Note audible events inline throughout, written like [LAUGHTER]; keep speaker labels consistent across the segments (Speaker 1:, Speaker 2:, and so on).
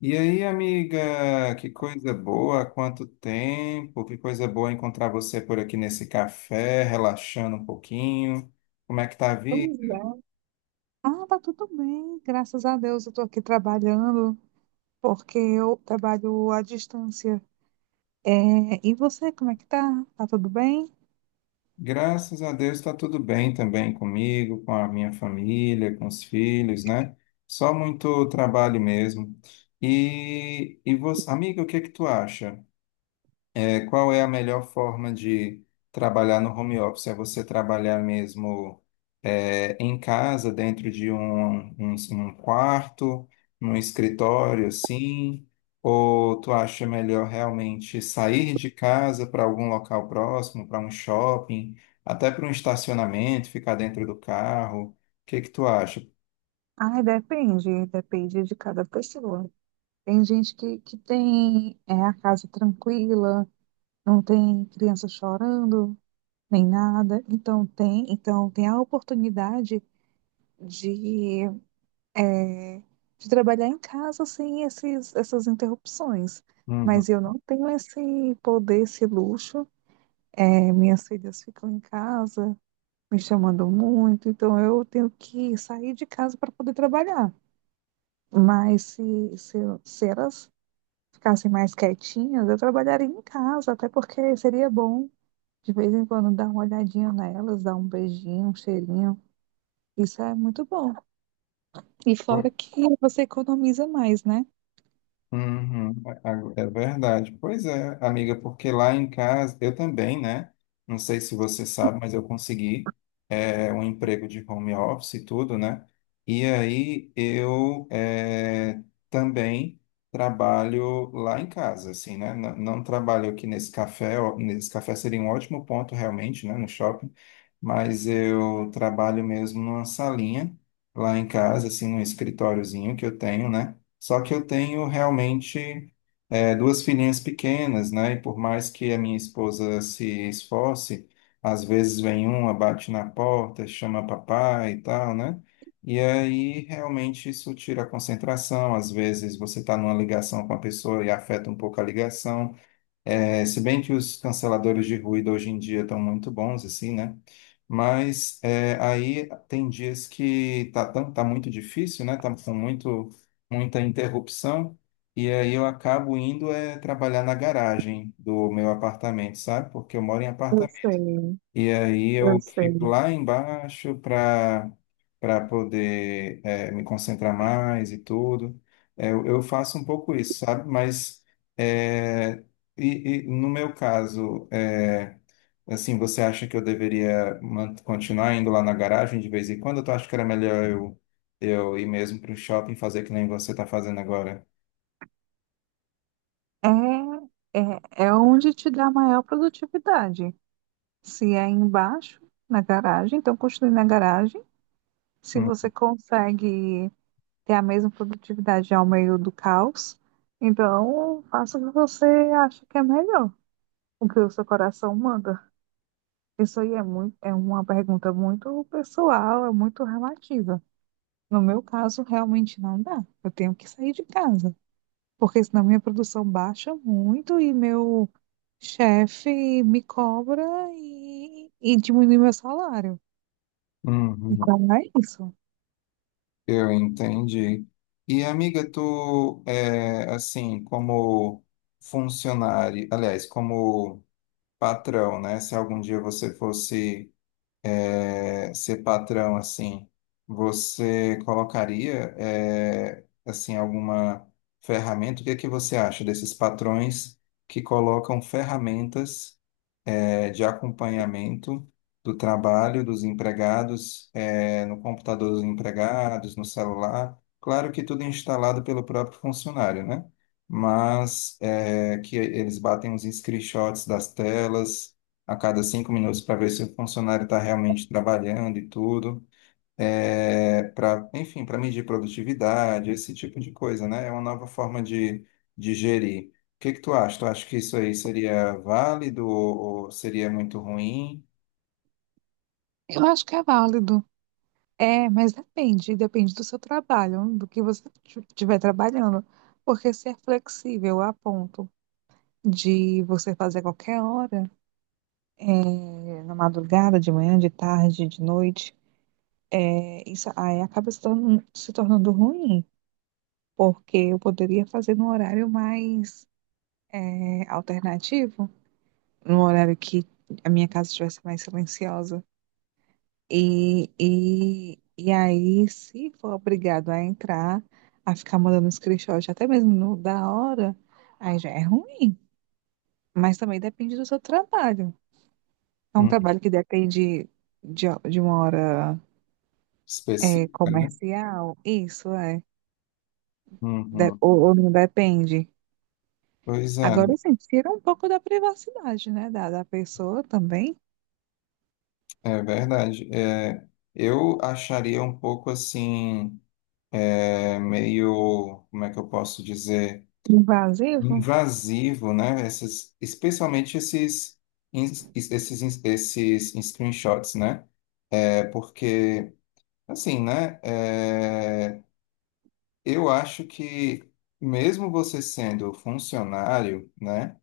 Speaker 1: E aí, amiga, que coisa boa, há quanto tempo, que coisa boa encontrar você por aqui nesse café, relaxando um pouquinho. Como é que tá a vida?
Speaker 2: Pois é. Ah, tá tudo bem, graças a Deus eu tô aqui trabalhando, porque eu trabalho à distância. É, e você, como é que tá? Tá tudo bem?
Speaker 1: Graças a Deus está tudo bem também comigo, com a minha família, com os filhos, né? Só muito trabalho mesmo. E você, amiga, o que é que tu acha? Qual é a melhor forma de trabalhar no home office? É você trabalhar mesmo em casa, dentro de um quarto, num escritório, assim? Ou tu acha melhor realmente sair de casa para algum local próximo, para um shopping, até para um estacionamento, ficar dentro do carro? O que que tu acha?
Speaker 2: Ah, depende, depende de cada pessoa. Tem gente que tem a casa tranquila, não tem criança chorando, nem nada. Então tem a oportunidade de é, de trabalhar em casa sem essas interrupções.
Speaker 1: Uhum.
Speaker 2: Mas eu não tenho esse poder, esse luxo. É, minhas filhas ficam em casa, me chamando muito, então eu tenho que sair de casa para poder trabalhar. Mas se elas ficassem mais quietinhas, eu trabalharia em casa, até porque seria bom de vez em quando dar uma olhadinha nelas, dar um beijinho, um cheirinho. Isso é muito bom. E fora que você economiza mais, né?
Speaker 1: Uhum, é verdade. Pois é, amiga, porque lá em casa, eu também, né? Não sei se você sabe, mas eu consegui um emprego de home office e tudo, né? E aí eu também trabalho lá em casa, assim, né? Não, não trabalho aqui nesse café, ó, nesse café seria um ótimo ponto realmente, né? No shopping, mas eu trabalho mesmo numa salinha lá em casa, assim, num escritóriozinho que eu tenho, né? Só que eu tenho realmente duas filhinhas pequenas, né? E por mais que a minha esposa se esforce, às vezes vem uma, bate na porta, chama papai e tal, né? E aí realmente isso tira a concentração. Às vezes você está numa ligação com a pessoa e afeta um pouco a ligação. É, se bem que os canceladores de ruído hoje em dia estão muito bons, assim, né? Mas aí tem dias que tá muito difícil, né? Tá com muita interrupção. E aí eu acabo indo trabalhar na garagem do meu apartamento, sabe? Porque eu moro em
Speaker 2: Eu
Speaker 1: apartamento.
Speaker 2: sei,
Speaker 1: E aí
Speaker 2: eu
Speaker 1: eu fico
Speaker 2: sei.
Speaker 1: lá embaixo para poder me concentrar mais e tudo. Eu faço um pouco isso, sabe? Mas eh, e no meu caso, assim, você acha que eu deveria continuar indo lá na garagem de vez em quando? Tu acha que era melhor eu ir mesmo para o shopping fazer que nem você está fazendo agora?
Speaker 2: É, é onde te dá maior produtividade. Se é embaixo, na garagem, então construir na garagem. Se
Speaker 1: Hum,
Speaker 2: você consegue ter a mesma produtividade ao meio do caos, então faça o que você acha que é melhor, o que o seu coração manda. Isso aí é muito, é uma pergunta muito pessoal, é muito relativa. No meu caso, realmente não dá. Eu tenho que sair de casa, porque senão minha produção baixa muito e meu chefe me cobra e diminui meu salário.
Speaker 1: uhum.
Speaker 2: Então é isso.
Speaker 1: Eu entendi. E amiga, tu é assim, como funcionário, aliás, como patrão, né? Se algum dia você fosse ser patrão assim, você colocaria assim alguma ferramenta? O que é que você acha desses patrões que colocam ferramentas, de acompanhamento do trabalho dos empregados, no computador dos empregados, no celular. Claro que tudo é instalado pelo próprio funcionário, né? Mas que eles batem uns screenshots das telas a cada 5 minutos para ver se o funcionário está realmente trabalhando e tudo para, enfim, para medir produtividade, esse tipo de coisa, né? É uma nova forma de gerir. O que que tu acha? Tu acha que isso aí seria válido ou seria muito ruim?
Speaker 2: Eu acho que é válido. É, mas depende, depende do seu trabalho, do que você estiver trabalhando. Porque se é flexível a ponto de você fazer a qualquer hora, na madrugada, de manhã, de tarde, de noite, isso aí acaba se tornando ruim, porque eu poderia fazer num horário mais alternativo, no horário que a minha casa estivesse mais silenciosa. E aí, se for obrigado a entrar, a ficar mandando screenshot, até mesmo no- da hora, aí já é ruim. Mas também depende do seu trabalho. É um
Speaker 1: Hum.
Speaker 2: trabalho que depende de uma hora
Speaker 1: Específica, né?
Speaker 2: comercial, isso é. De-
Speaker 1: Uhum.
Speaker 2: ou não depende.
Speaker 1: Pois é,
Speaker 2: Agora, assim, tira um pouco da privacidade, né? Da pessoa também.
Speaker 1: é verdade. É, eu acharia um pouco assim, meio, como é que eu posso dizer?
Speaker 2: Invasivo.
Speaker 1: Invasivo, né? Essas, especialmente esses, esses screenshots, né? É, porque, assim, né? É, eu acho que mesmo você sendo funcionário, né?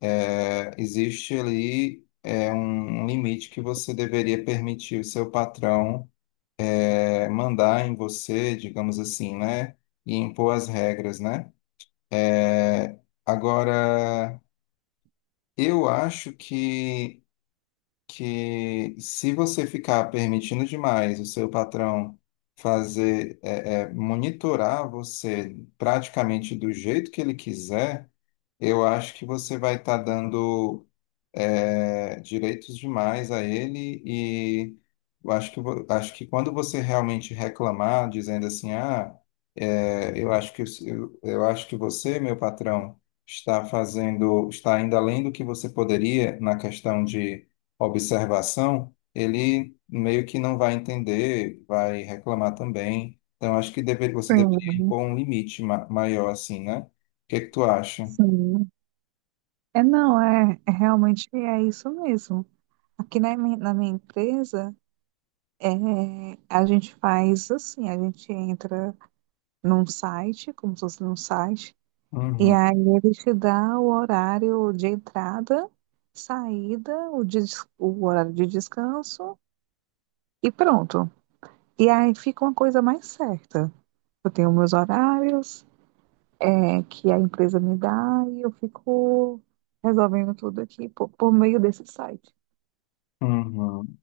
Speaker 1: É, existe ali um limite que você deveria permitir o seu patrão mandar em você, digamos assim, né? E impor as regras, né? É, agora eu acho que se você ficar permitindo demais o seu patrão fazer, monitorar você praticamente do jeito que ele quiser, eu acho que você vai estar dando direitos demais a ele e eu acho que quando você realmente reclamar, dizendo assim, ah, eu acho que você, meu patrão, está fazendo, está indo além do que você poderia na questão de observação, ele meio que não vai entender, vai reclamar também. Então, você deveria
Speaker 2: Sim.
Speaker 1: impor um limite maior, assim, né? O que que tu acha?
Speaker 2: Sim. É, não, é, é realmente é isso mesmo. Aqui na, mi- na minha empresa, é, a gente faz assim, a gente entra num site, como se fosse num site, e
Speaker 1: Uhum,
Speaker 2: aí ele te dá o horário de entrada, saída, o, des- o horário de descanso e pronto. E aí fica uma coisa mais certa. Eu tenho meus horários, é, que a empresa me dá e eu fico resolvendo tudo aqui por meio desse site.
Speaker 1: uhum.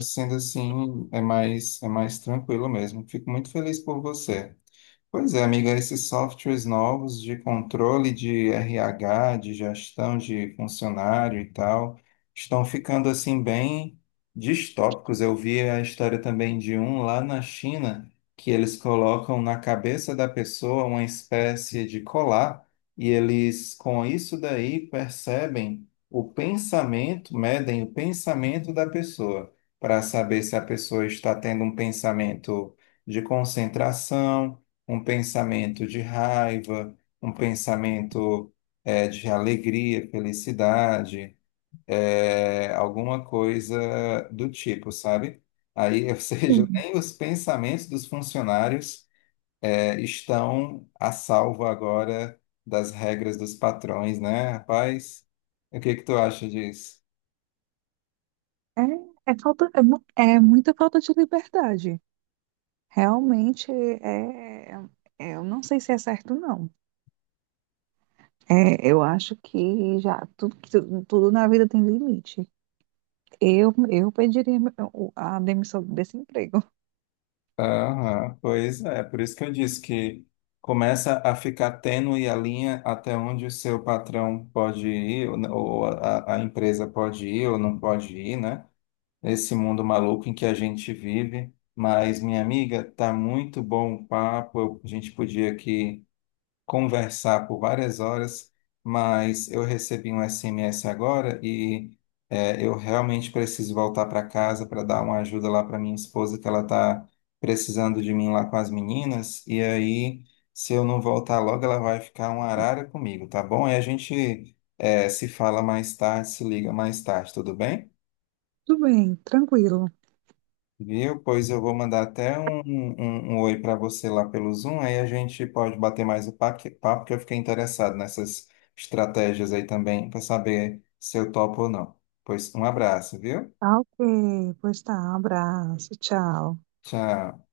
Speaker 1: Sendo assim, é mais tranquilo mesmo. Fico muito feliz por você. Pois é, amiga, esses softwares novos de controle de RH, de gestão de funcionário e tal, estão ficando assim bem distópicos. Eu vi a história também de um lá na China, que eles colocam na cabeça da pessoa uma espécie de colar, e eles com isso daí percebem o pensamento, medem o pensamento da pessoa, para saber se a pessoa está tendo um pensamento de concentração, um pensamento de raiva, um pensamento de alegria, felicidade, alguma coisa do tipo, sabe? Aí, ou [LAUGHS] seja, nem os pensamentos dos funcionários estão a salvo agora das regras dos patrões, né, rapaz? O que que tu acha disso?
Speaker 2: É, é falta, é muita falta de liberdade. Realmente é, é- eu não sei se é certo, não. É, eu acho que já tudo, que tu- tudo na vida tem limite. Eu pediria o- a demissão desse emprego. [LAUGHS]
Speaker 1: Aham, pois é, por isso que eu disse que começa a ficar tênue a linha até onde o seu patrão pode ir, ou né, ou a empresa pode ir ou não pode ir, né? Esse mundo maluco em que a gente vive. Mas, minha amiga, tá muito bom o papo. A gente podia aqui conversar por várias horas, mas eu recebi um SMS agora e eu realmente preciso voltar para casa para dar uma ajuda lá para minha esposa, que ela está precisando de mim lá com as meninas. E aí, se eu não voltar logo, ela vai ficar uma arara comigo, tá bom? E a gente se fala mais tarde, se liga mais tarde, tudo bem?
Speaker 2: Tudo bem, tranquilo.
Speaker 1: Viu? Pois eu vou mandar até um oi para você lá pelo Zoom, aí a gente pode bater mais o papo, porque eu fiquei interessado nessas estratégias aí também, para saber se eu topo ou não. Pois um abraço, viu?
Speaker 2: Tá ok, pois tá, abraço, tchau.
Speaker 1: Tchau.